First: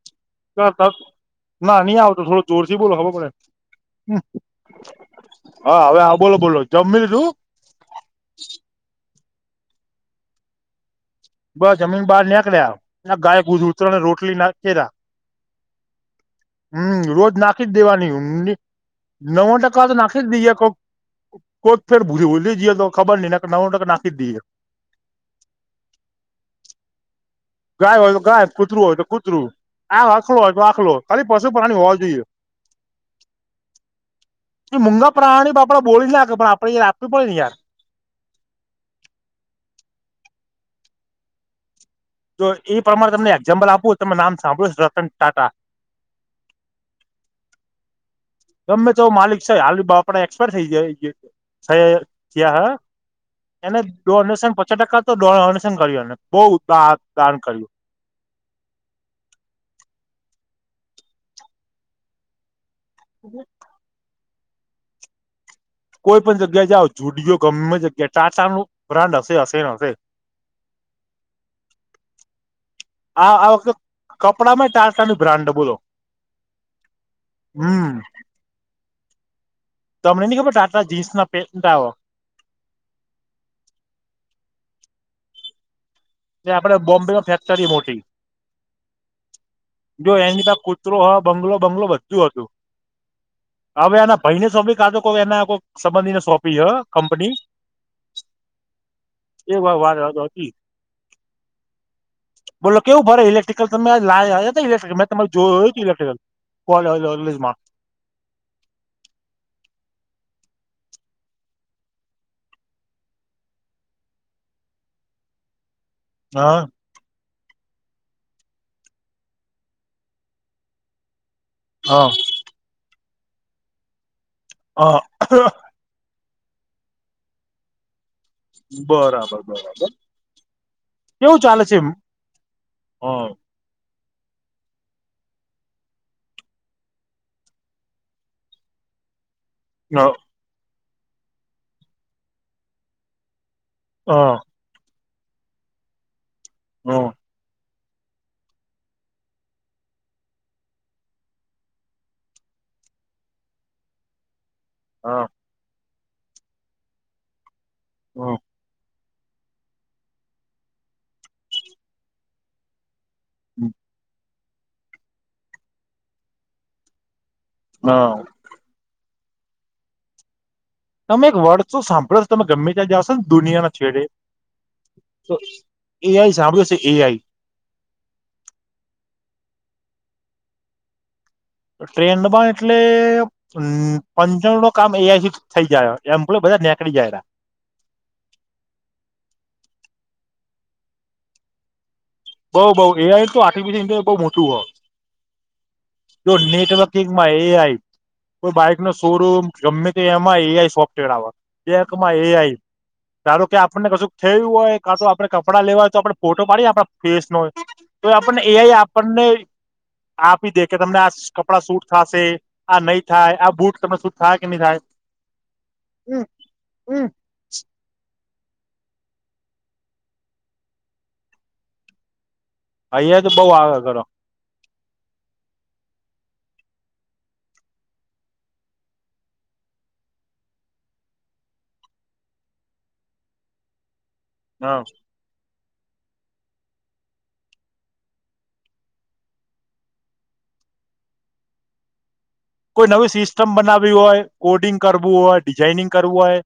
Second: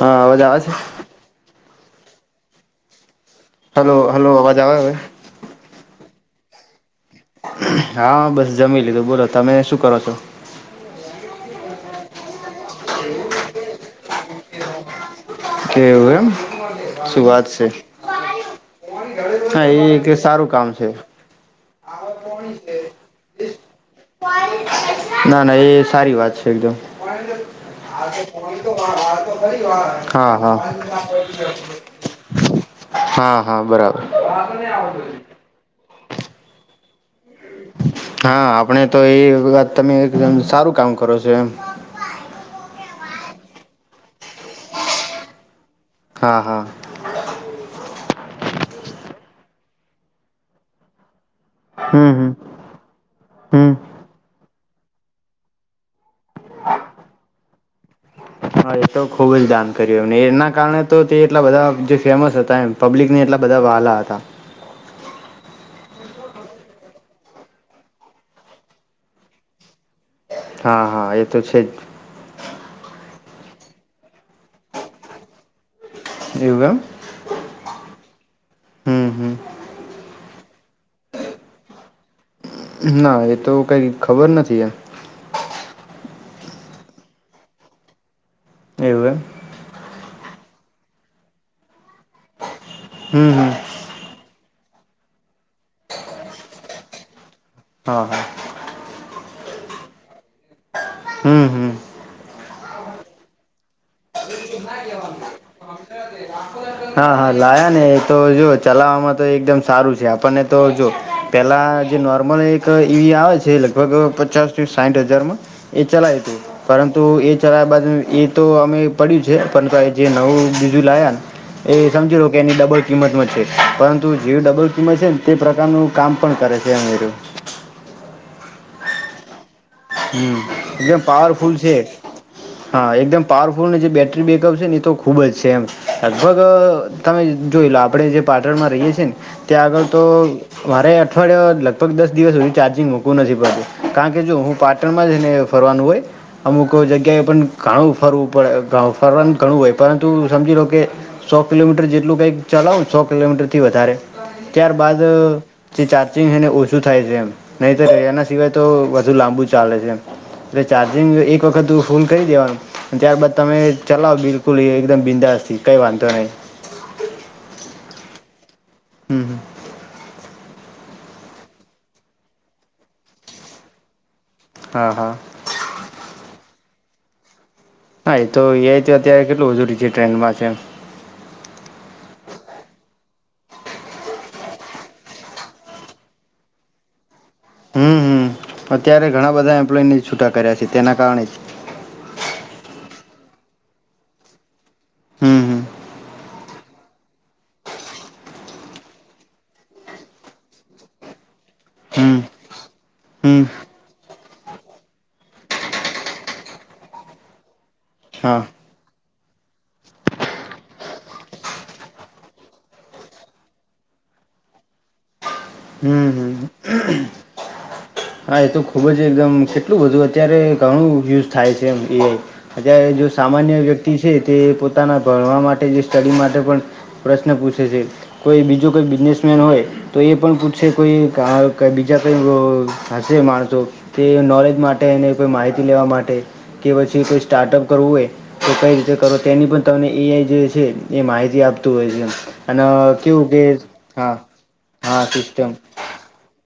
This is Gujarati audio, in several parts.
હા અવાજ આવે છે? ના ની આવતો થોડો જોરથી બોલો ખબર પડે હાલો હાલો અવાજ આવે અવે? હ હવે બોલો બોલો જમી લીધુ હા બસ જમી લીધું બોલો તમે શું કરો છો? બસ જમીન બહાર નીકળ્યા ગાય ગૂ ઉતર ને રોટલી ના [unintelligible] કેવું એમ હમ શું રોજ વાત છે નાખી જ દેવાની ઊડી નવો હા ટકા તો એ એક નાખી જ સારું દીએ કામ કોક છે [unintelligible] ભૂલી જઈએ તો ખબર ની નવ નાખી દીએ ના ના એ સારી વાત છે, એકદમ ગાય હોય તો ગાય કૂતરું હોય તો કૂતરું આ હા આખલો હોય હા. તો આખલો ખાલી પશુ પ્રાણી હોવા જોઈએ હા હા એ મૂંગા બરાબર પ્રાણી ઓપડા બોલી નાખે પણડે યાર આપવી પડે નેયાર હા આપણે તો એ વાત તમે એકદમ સારું કામ કરો છો એમ તો એ પ્રમાણે તમને એક્ઝામ્પલ આપું તમે નામ સાંભળ્યું રતન ટાટા હા હા. ગમે તો માલિક છે, [unintelligible] એક્સપાયર થઈ જાય થયા હમ હમ થયા હે હમ એને જ ડોનેશન પચા ટકા તો ડોનેશન કર્યું અને બઉ દા દાન કર્યું હ. હા એ તો ખુબ જ દાન કર્યું એમને એના કારણે તો તે એટલા બધા જે ફેમસ હતા એમ પબ્લિકને એટલા બધા વાલા હતા. કોઈ પણ જગ્યા જાઓ જુડિયો ગમે જગ્યા ટાટા નુ બ્રાન્ડ હશે હશે હશે. હા હા એ તો છે, જ આ આ વખતે કપડામાં ટાટા ની બ્રાન્ડ બોલો એવુ એમ હમ. હમ હમ. તમે ને ની ખબર ટાટા જીન્સ ના પેન્ટ લાવો. ના એ તો કઈ ખબર નથી એમ. એ આપડે બોમ્બે માં ફેક્ટરી મોટી એવું એમ જો એની પા કૂતરો હ બંગલો બંગલો બધું હતું હમ્મ હમ્મ હવે એના ભાઈ ને સોંપી કાજો કોઈ એના કોઈ સંબંધીને સોંપી હ કંપની હા એ વા વાત વા હતી હમ્મ હમ્મ બોલો કેવું ભરે ઈલેક્ટ્રિકલ તમે આજે લયા્યા તા ઈલેક્ટલ મેં તરે જોયું ઇક્ટ્રિકલ હા હા લાયા ને એ તો જો અ ચલાવવામાં તો એકદમ સારું છે આપણને તો જો પહેલાં જે નોર્મલ એક તો ઈવી આવે છે લગભગ પચાસ થી સાઠ હજારમાં એ ચલાયુ તું હા પરંતુ તો એ ચલા્યા બાદ એ તો અમે પડ્યું છે પણ જે નવું બીજું લાયા એ હા સમજી લો કે એની ડબલ કિંમતમાં છે પરંતુ જે ડબલ કિંમત હા છે ને તે પ્રકારનું કામ પણ કરે છે અમેરું બરાબર બરાબર હમ્મ એકદમ કેવું પાવરફુલ ચાલે છે હા એકદમ પાવ ફોનની જે બેટરી બેકઅપ છે એ તો ખૂબ જ છે એમ લગભગ તમે જોઈ લો આપણે જે પાટણમાં રહીએ છીએ ને ત્યાં આગળ તો હા મારે અઠવાડય લગભગ દિવસ સુધી ચાર્જિંગ મૂકવું નથી કારણ કે હા જો હું પાટણમાં જ ને ફરવાનું હોય અમુક હા જગ્યા એ પણ ઘાણું ફરવું પડે ફરવાનું ઘણું હોય પરંતુ સમજી લો કે સો કિલોમીટર જેટલું કઈક ચલાવ સો કિલોમીટર થી વધારે ત્યાર બાદ હા જે ચાર્જિંગ હે ને એ ઓછું થાય છે એમ નહીતર એના હા સિવાય તો વધુ લાંબુ ચાલે છે એમ એટલે ચાર્જિંગ એક વખતું ફૂલ કરી દેવાનું અને ત્યારબાદ તમે ચલાવો બિલકુલ એ એકદમ બિંદાસથી કંઈ વાંધો નહીં હા હમ્મ હમ્મ તમે એક વર્ડ તો સાંભળો છો તમે ગમે ત્યાં જશો ને દુનિયા ના છેડે હા હા તો એઆઈ સાંભળ્યો હશે એઆઈ હા એ તો એઆય તો અત્યારે કેટલું [unintelligible] ટ્રેન્ડ માં છે એમ ટ્રેન્ડ માં એટલે હમ્મ પચાણુ ટકા કામ એઆઈ થઇ જાય હ એમ્પ્લોય બધા નેકળી ચાયલા હમ્મ હમ્મ અત્યારે ઘણા બધા એમ્પ્લોયને છૂટા કર્યા છે તેના કારણે જ બઉ બઉ એ આઈ તો આર્ટિફિશિલ ઈન્ટેલિજન્સ બઉ મોટું હો હમ્મ જો નેટવર્કિંગ માં એઆઈ કો બાઈક નો શોરૂમ ગમે તેમાં ઈ એમાં એઆઈ સોફ્ટવેર આવે બેકમાં હમ એઆઈ ધારો હમ કે આ આપણને કશું થયું હોય કા તો આપડે કપડા લેવા હોય તો આપડણે ફોટો પાડીએ આપ ફેસ નોય તો હા આપણને એઆઈ આપણને આપી દે કે તમને આ કપડા સૂટ થાશે આ નહી થાય આ બુટ તમને સુટ થાય કે નહી થાય હમ હમ હમ હમ હા એ તો ખુબ જ એકદમ કેટલું બધું અત્યારે ઘણું યુઝ થાય છે એમ એઆઈ અત્યારે જો અહિયાં તો બઉ સામાન્ય આવે વ્યક્તિ કરો છે તે પોતાના ભણવા માટે જે સ્ટડી માટે પણ પ્રશ્ર પુસે છે. કોઈ બીજું કોઈ બિઝનેસમેન હોય તો એ પણ પૂછશે કોઈ કા બીજા કોઈ અ હશે માણસો તે નોલેજ હા માટે એને કોઈ માહિતી લેવા માટે. કે પછી કોઈ સ્ટાર્ટઅપ કરવું હોય. તો કઈ રીતે કરો તેની પણ તમને એઆઈ જે છે એ માહિતી આપતું હોય છે. અને કોઈ નવી કેવું સિસ્ટમ કે બનાવવી હા હોય, કોડિંગ હા કરવું હોય, સિસ્ટમ ડિઝાઈનિંગ કરવું હોય.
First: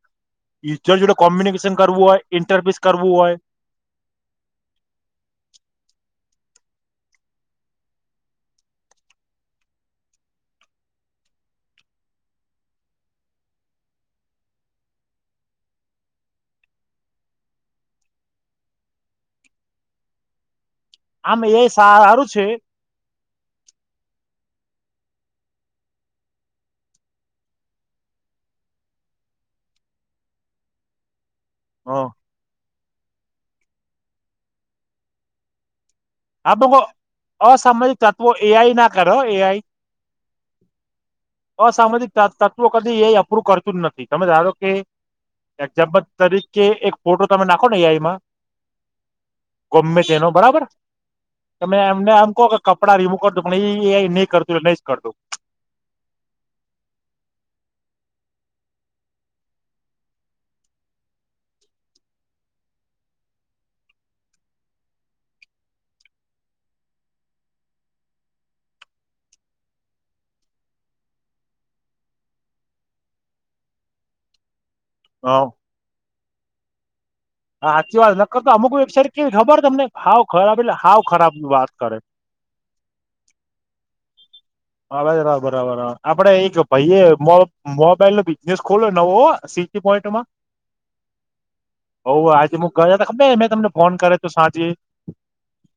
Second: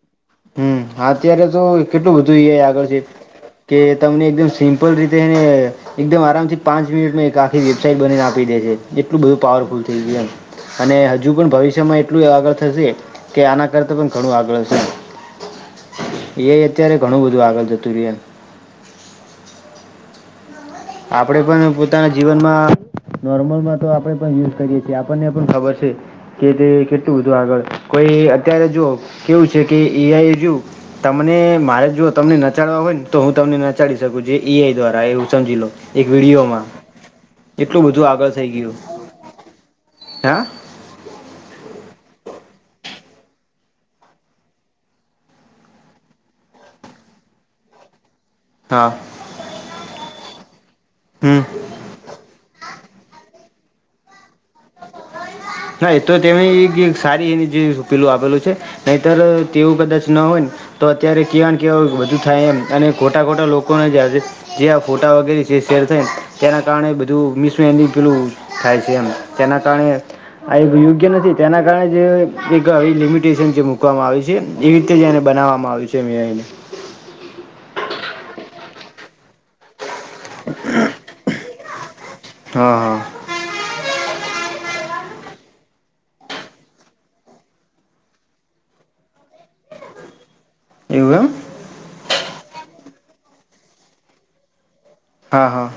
હમ [inaudible] હા જોડે અત્યારે તો કોમ્યુનિકેશન કરવું કેટલું હોય, બધું એ ઇન્ટરપીસ આગળ છે કરવું હોય. કે તમને એકદમ સિમ્પલ રીતે એને એકદમ આરામથી પાંચ મિનિટમાં એક આખી વેબસાાઈટ બનીને આપી દે છે. એટલું બધું પાવરફુલ થઈ ગયું એમ. અને હજુ પણ ભવિષ્યમાં એટલું આગળ થશે કે આના કરતા પણ ઘણું આગળ હશે. એઆઈ અત્યારે ઘણું બધું આગળ જતું રહ્યું એમ. આપડે આમ એ પણ પોતાના સારું છે જીવનમાં નોર્મલમાં તો આપડે પણ યુઝ કરીએ છીએ. આપણને પણ ખબર છે. કે તે કેટલું બધું આગળ કોઈ અત્યારે જો કેવું છે કે એઆઈ જો તમને મારે હ આ જોઓ તમને નચાડવા હોય ને. તો હું તમને નચાડી શકું. જે એ આઈ દ્વારા એવું સમજી લો. એક હા વિડીયોમાં તો પણ એટલું અસામાજિક બધું તત્વ આગળ થઈ એઆઈ ગયું ના કર હો એઆઈ. હા? અસામાજિક તત્વો કદી એઆઈ અપ્રુવ કરતું જ નથી. તમે ધારો કે એક્ઝામ્પલ તરીકે એક ફોટો તમે નાખો ને એ આઈમાં હા ગમે તેનો બરાબર હમ તમે એમને એમ કહો કે કપડા રીમૂવ કર દઉ પણ એ એઆઈ નઈ કરતું એ નહી જ કરતું. હા એ તો તેમે એક સારી એની જે પેલું આપેલું છે. નહીતર તેવું કદાચ ન હોય ને. તો અત્યારે કેવાને કેવા બધુ થાય એમ અને ખોટા ખોટા લોકોને જે આજે જે આ ફોટા વગેરે જે શેર થાય તેના કારણે બધું મિસમે પેલું થાય છે એમ. તેના કારણે આ એ યોગ્ય નથી. તેના કારણે જે એક આવી લિમિટેશન જે મૂકવામાં આવી છે. એવી રીતે જ એને બનાવવામાં આવ્યું છે એમ એઆઇને હાચી વાત નકર તો અમુક વેબસાઇટ કેવી ખબર તમને હાવ ખરાબ એટલે હાવ ખરાબ વાત કરે. હહ હહ આવેજ રો બરાબર હા આપડે એક ભાઈએ મો મોબાઈલ નો બિઝનેસ ખોલો નવો સીટી પોઈન્ટમાં. એવું એમ? હોવે આજે મુ ગયા તા ખબર હે મેં તમને ફોન કર્યો તો સાંજે. હા હા.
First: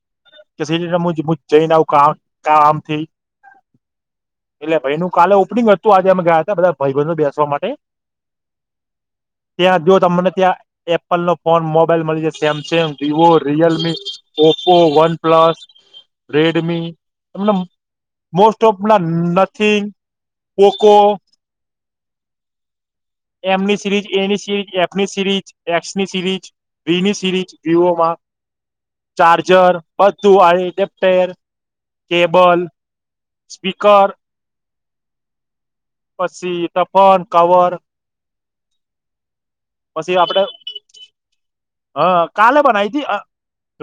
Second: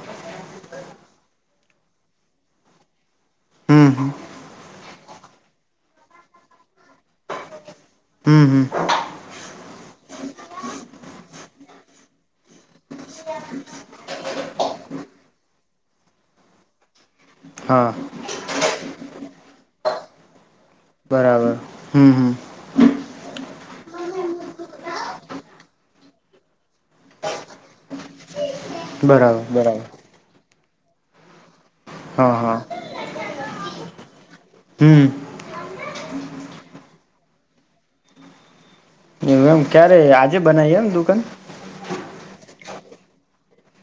કે સિરી રમુ જઈને કામ કામથી હમ હમ એટલે ભાઈનું કાલે ઓપનિંગ હતું આજે અમે ગયાતા બધા ભાઈબંધો બેસવા માટે. હમ હમ. ત્યાં જો તમને ત્યાં એપલનો ફોન મોબાઈલ મળી જાય Samsung Vivo, Realme, Oppo, one plus, Redmi તમને હા. મોસ્ટ ઓફ ના નથિંગ બરાબર હમ હમ. એમની સિરીઝ એની સિરીઝ એક્સની સિરીઝ બીની સિરીઝ વિવોમાં બરાબર ચાર્જર બરાબર બધુ વાળી [unintelligible] હા હા કેબલ સ્પીકર હમ. પછી તફાન કવર એવ એમ ક્યારે પછી આજે આપડે બનાવીએ એમ દુકાન હ કાલે બનાતી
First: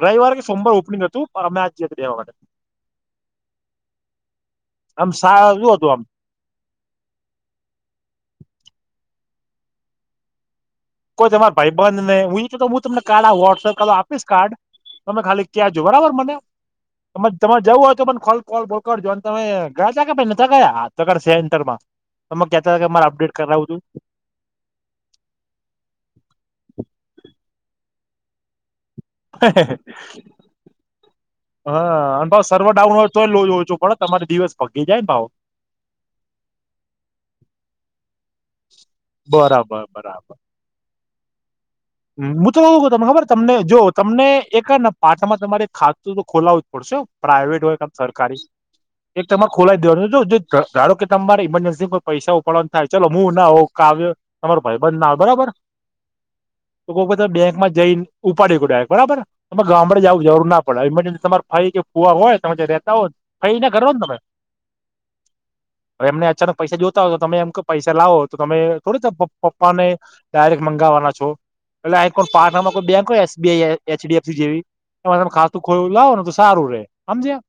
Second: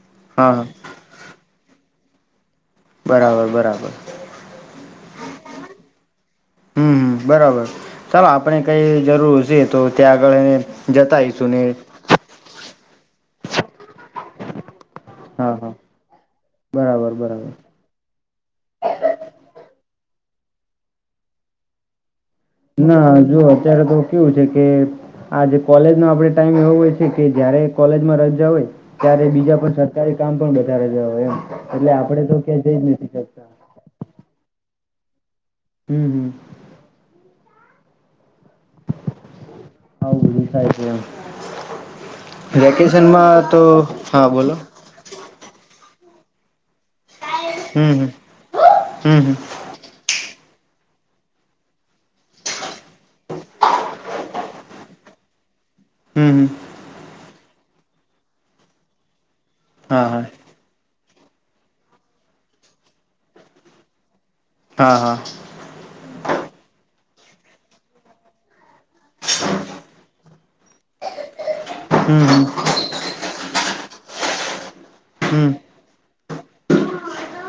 રવિવાર કે હા સોમવાર ઓપનિંગ હતું જ બરાબર બરાબર [unintelligible] આમ સા જો હતું આમ હમ્મ હમ બરાબર ચાલો આપણે કઈ જરૂર હશે ત્યાં આગળ કોઈ જતાઈશું તમાર ને ભાઈ બંધ નહીને હું ઈ તો હું તમને વોટ્સપ કોતો આપીશ કાર્ડ તમે ખાલી હા હા ક્યાં જો બરાબર મને બરાબર બરાબર તમારે જવું હોય તો પણને કોલ [inaudible] તમે કેતા મારે ના અપડેટ જો કરાવતુ અત્યારે તો કેવું છે, કે આ જે કોલેજનો આપે ટાઈમ એવો હોય છે, કે જયારે કોલેજમાં રજા હોય ત્યારે બીજા પણ સરકારી કામ પણ વધારે ગયા હોય એમ એટલે હા આપડે અને તો ભાવ ક્યાં સર્વર જઈ ડાઉન જ હોય નથી તોય લો શક ઓછો પડે તમારે દિવસ ભગી જાય ને ભાવ હમ્મ હમ્મ. બરાબર. બરાબર [inaudible] હું તો એવું કઉ તને ખબર વેકેશનમાં તમને તો જો હા તમને બોલો એક ન પાઠમાં તમારે ખાતું તો ખોલાવું જ પડશે પ્રાાઈવેટ હોય કે હમ હમ સરકારી હમ એક હમ તમારે ખોલાઈ દેવાનું ધારો કે તમારા ઇમરજન્સીમાં ઉપાડવાને થાય ચાલો ના હોઉ કાવય તમાર ભાઈ બંધના બરાબર. હમ્મ, હમ્મ. તો કો તમે બેંકમાં જઈને ઉપાડી ડાય બરાબર તમે ગામડે હા જવું હા જરૂર ના પડે ઈમરજન્સી તમારે ફરી કે ફુવા તમે રહેતા હોય ને ફઈ ને કરો ને તમે હા, હા. એમને અચાનક પૈસા જોતા હોય તો તમે એમ કે પૈસા લાવો તો તમે થોડી પો પપ્પાને ડાયરેક્ટ મંગાવવાના છો એટલે હમ હમ પાર્ટ નંર બેંક હોય S B I, H D F જેવી તમે હમ ખાાતુંલાવો ને તો સારું રે હમજયા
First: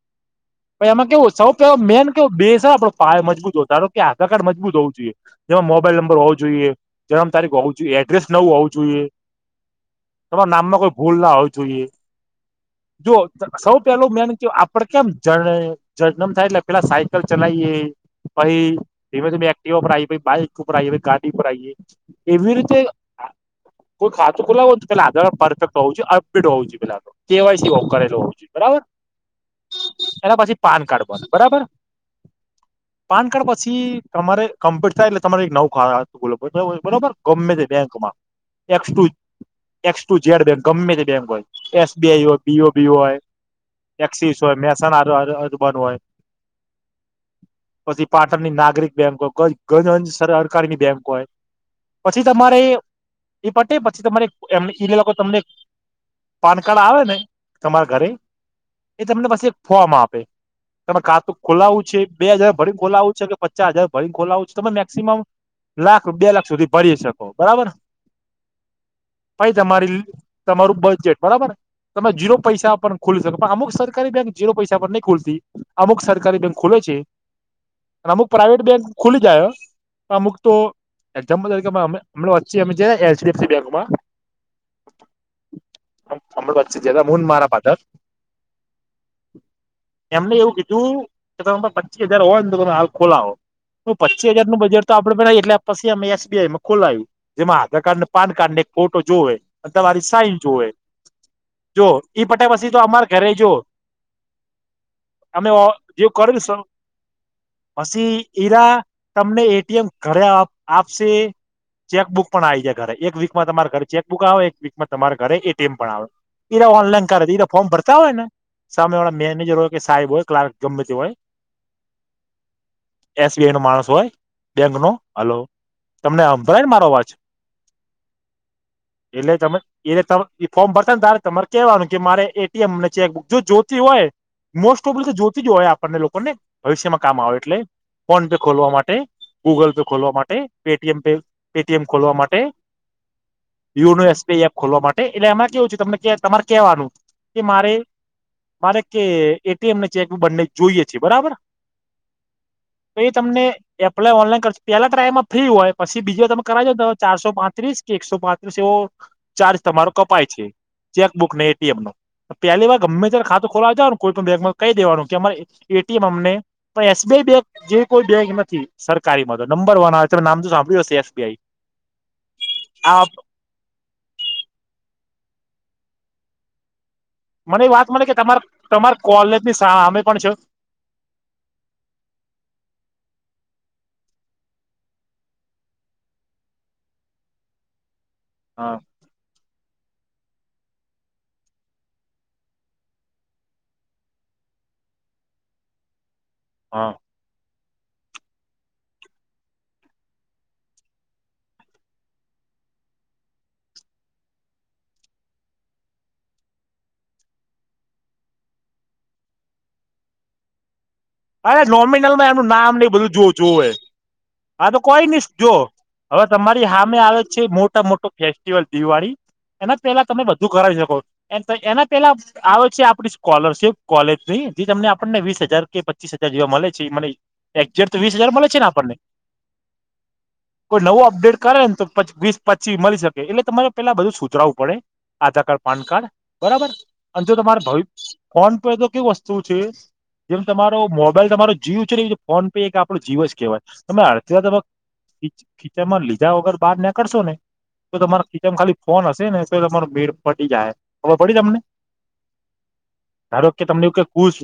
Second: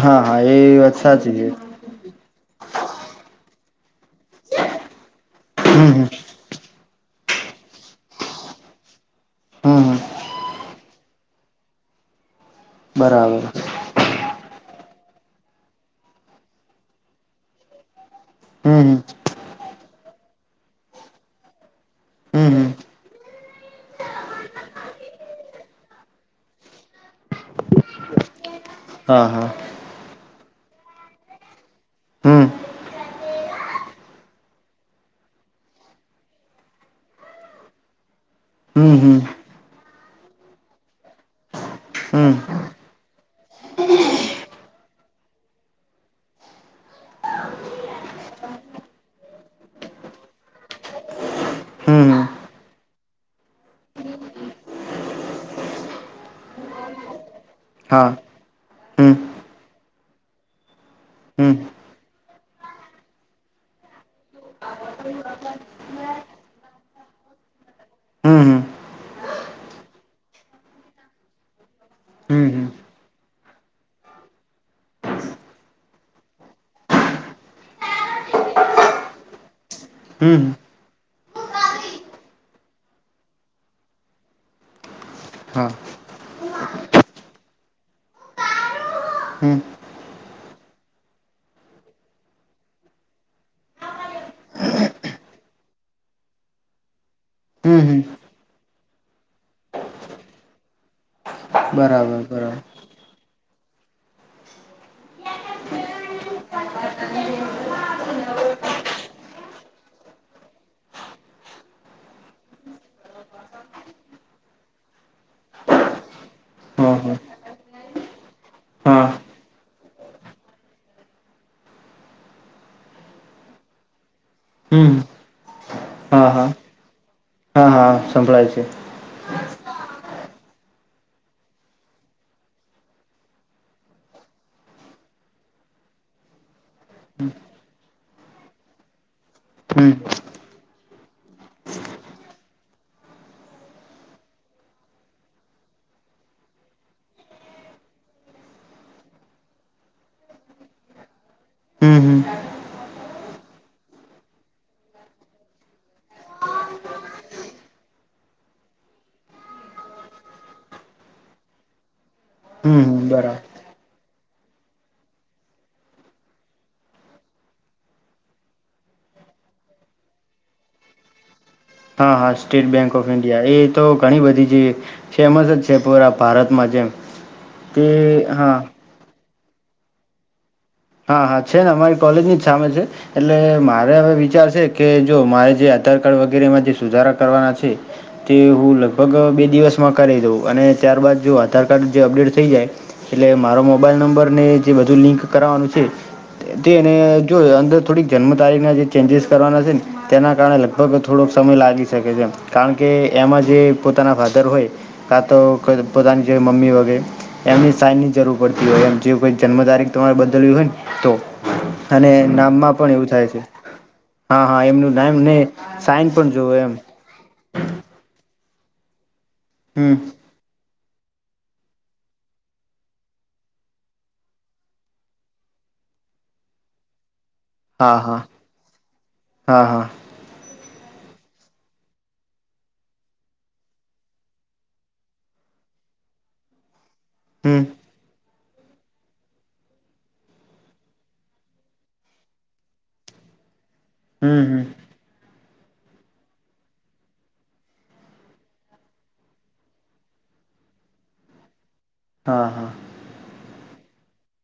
હા હા એ પછી વાત એમા સાચી સો છે કેવ મેન કેવુ બેઝ આપણે મજબૂત હોયો કે આધાર કાર્ડ મજબૂ હોવું જોઈએ જેમાં મોબાઈલ હમ હમ નંબર હોવો જોઈએ જન્મ તારીખ હોવું જોઈએ ડ્રેસ નવું હોવું જોઈએ હમ હમ તમારા નામમાં કોઈ ભૂલ ના હોવી જોઈએ. જો બરાબર સૌ પેલું મે આપડે કેમ જ એટલે પેલા સાયકલ ચલાવીયે પહી હમ ધીમે ધીમે એક્ટિવા પર આવીઈએ બાઈક ઉપર આવીઈએ ભગાડી પર આઈએ એવી રીતે હા. કોઈ ખાતું ખોલાવ [unintelligible] હોવુ પરફેક્ટ હોવુ પેલા કેવાયસીઓ કરેલો હોવ જોઈએ બરાબર હા, હા. એના પછી પાન કાડૅ બને બરાબર. હમ્મ. પાન કાર્ડ પછી તમારે કમ્પ્યુટ થાય એટલે તમારે એક નવું ખો બરોબર ગમે તે બેંક કોમા એક્સ હમ ટુ હમ હમ હમ એક્સ ટુ જેડ બેંક ગમે તે બેંક હોય એસ બી આઈ હમ હોય, બી ઓ બી હોય એક્સિસ હોય, મેસાના આર અરબન હોય પછી પાટણની નાગરિક બેંક હોય કઈ ગર ગજંન સરકારની બેંક હોય. પછી તમારે ઈ પટે પછી તમારે ઈ એમ ઈ લોકો તમને પાન કાર્ડ આવે ને તમારા હા ઘરે હમ એ હમ તમને પાછી ફોમ આપે. તેમાં ખાતું હમ ખોલાવું છે બે હજાર ભરીને ખોલાવું છે કે પચાસ હજાર ભરીને ખોલાવું છે, તમે મેક્સિમમ લાખ બે લાખ સુધી ભરી શકો, બરાબર. હમ હમ પાઈ તમારી તમારું બજેટ બરાબર. તમે જીરો હમ પૈસા પર ખોલી શકો પણ અમુક સરકારી બેંક જીરો પૈસા પર નહીં ખોલતી. અમુક સરકારી બેંક ખોલે છે. અને અમુક પ્રાઈવેટ બેંક ખોલી જાય અમુક હમ તો એક્ઝામ્પલ તરીકે પર અમે અમે છી અમે જયા એચ ડી એફ સી બેન્કમાં. હા આમ અમુ હું ને મારા ફાધર. હમ્મ. એમને એવું કીધું કે તમે પચી હજાર હોય ને તમે હાલ ખોલાવો. શું પચી હજારનું બજેટ આપડે એટલે પછી અમે એસ બી આઈ માં ખોલાયું. જેમાં આધાર હમ હમ કાર્ડ, પાન કાર્ડ ને એક ફોટો જોવે અને તમારી સાઈન જોવે. જો બરાબર ઈ પટ્યા બરાબર પછી તો અમાર ઘરે જો અમને ઓ જે કરું શે પસી ઈરા તમને એ ટી એમ ઘરે આપશે ચેકબુક પણ આવી જાય ઘરે એક વીકમાં તમારા ઘરે ચેકબુક આવ. એક વીકમાં તમારા ઘરે એ ટી એમ પણ આવે. ઈરા હા ઓનલાઈન હા કર દી. ઈરા ફોર્મ ભરતા હોય ને સામે હા વાળા મેનેજર હોય કે સાહેબ હોય ક્લાર્ક ગમેતે હોય. એસ બી આઈ નો માણસ હોય બેંકનો હમ હલો તમને હા આમ હા ભય ને મારો અવાજ. હા હા. સંભળાય છે. એટલે તમે એલે તમે ફોર્મ ભરતા ને તારે તમારે કેવાનું કે મારે એ ટી એમ ને ચેકબુક જો જોતી હોય મોસ્ટઓપલીતો જોતી જ હોય આપણને લોકોને ભવિષ્યમાં કામ આવે એટલે ફોન પે ખોલવા માટે, ગૂગલ પે હમ ખોલવા માટે પે ટી એમ પે એ ટી એમ ખોલવા માટે. YONO S B I app ખોલવા માટે એટલે એમાં કેવું છેું તમને કે તમારે કેવાનું કે મારે મારે કે એ ટી એમ ને ચેક બુક બંને જોઈએ છે બરાબર. હમ હમ તો એ તમને એપ્લાય ઓનલાઈન કરસે પેલા ટ્રાયમાં ફ્રી હોય પસી બીજા તમે કરાઇદયો તો ચારસો પાંત્રીસ કે એકસો પાંત્રીસ એવો ચાર્જ તમારો કપાય છે. ચેકબુકને એ ટી એમ નો. પેલી વાર હમ હમ ગમે ત્યાર બરાબર ખાતું ખોલાવા જાવન કોઈ પણ બેંકમાં કઈ દેવાનું કે અમારે એ ટી એમ અમને પણ એસ બી આઈ બેક જેવી કોઈ બેંક નથી સરકારી મા નંબર વન આવે તમે નામ તો સાંભળ્યું હશે? આઈ હા હા સ્ટેટ બેન ઓફ ઇન્ એ તો ઘણી બધી જે ફેમસ જ છે, પૂરા ભારતમાં જેમ મને એવી તે વાત મલી કે તમાર હા તમાર કોલેજની સામેં પણ છ. હા હા છે, ને અમારી કોલેજ ની જ સામે છે. એટલે મારે હવે વિચાર છે, કે જો મારે જે આધાર કાર્ડ વગેરેમાં જે સુધારા કરવાના છે. તે હા હું લગભગ બે દિવસમાં કરી દઉં અને ત્યારબાદ જો આધાર કાર્ડ જે અપડેટ થઈ જાય એટલે મારો મોબાઈલ નંબર ને જે બધું લિંક કરાવાનું છે, હા તેને જો અંદર થોડીક જન્મ તારીખના જે ચેન્જીસ કરવાના છે, ને તેના કારણે લગભગ થોડોક સમય લાગી શકે છે, કારણ કે એમાં જે પોતાના ફાધર હોય કાતો પોતાની જે મમ્મી વગે એમની સાઈનની જરૂર પડતી હોય એમ જેવુ કોઈ જન્મ તારીખ તમાર બદલવી હોય ન તો અરે અને નોમિનલમાં એમનું નામમાં નામ ને પણ એ એવું બધું જો થાય છે જોવે હા હા આતો એમનું કોઈ નામ ની ને જો સાઈન હવે પણ જોવે તમારી એમ હામે આવે છે, મોટા મોટા ફેસ્ટિવલ દિવાળી એના હમ પેલા તમે બધું કરાવી શકો એ એના પેલા આવે છે, આપણી સ્કોલરશીપ કોલેજની જે તમને આપણને વીસ હજાર કે પ ચીસ હજાર જેવા મલે છે, મને એકજેટ હા તો વીસ હા હજાર મલે ને આપણ ને? હા હા કોઈ નવો અપડેટ કરે ને તો વીસ પચી મળી શકે એટલે તમારે પેલા બધું સુધારવું પડે આધાર કાર્ડ, પાન કાર્ડ બરાબર. અને જો તમારે હમ ભવ ફોન પરે તો કેવી વસ્તુ છે, જેમ તમા રો મોબાઈલ તમારો જીવ છે, ને ફોન પે કે આપડો જીવ જ કેહેવાય તમે હમ અડધ તમ હમ ખીચાનમાં લીધા વગર બહાર નાકળશો ને તો તમારા ખીચનમાં ખાલી ફોન હશે ને તો તમારો મેડ પટી જાય ખબર પડી તમને? હા, હા. ધારો કે તમને એવું કે કુશ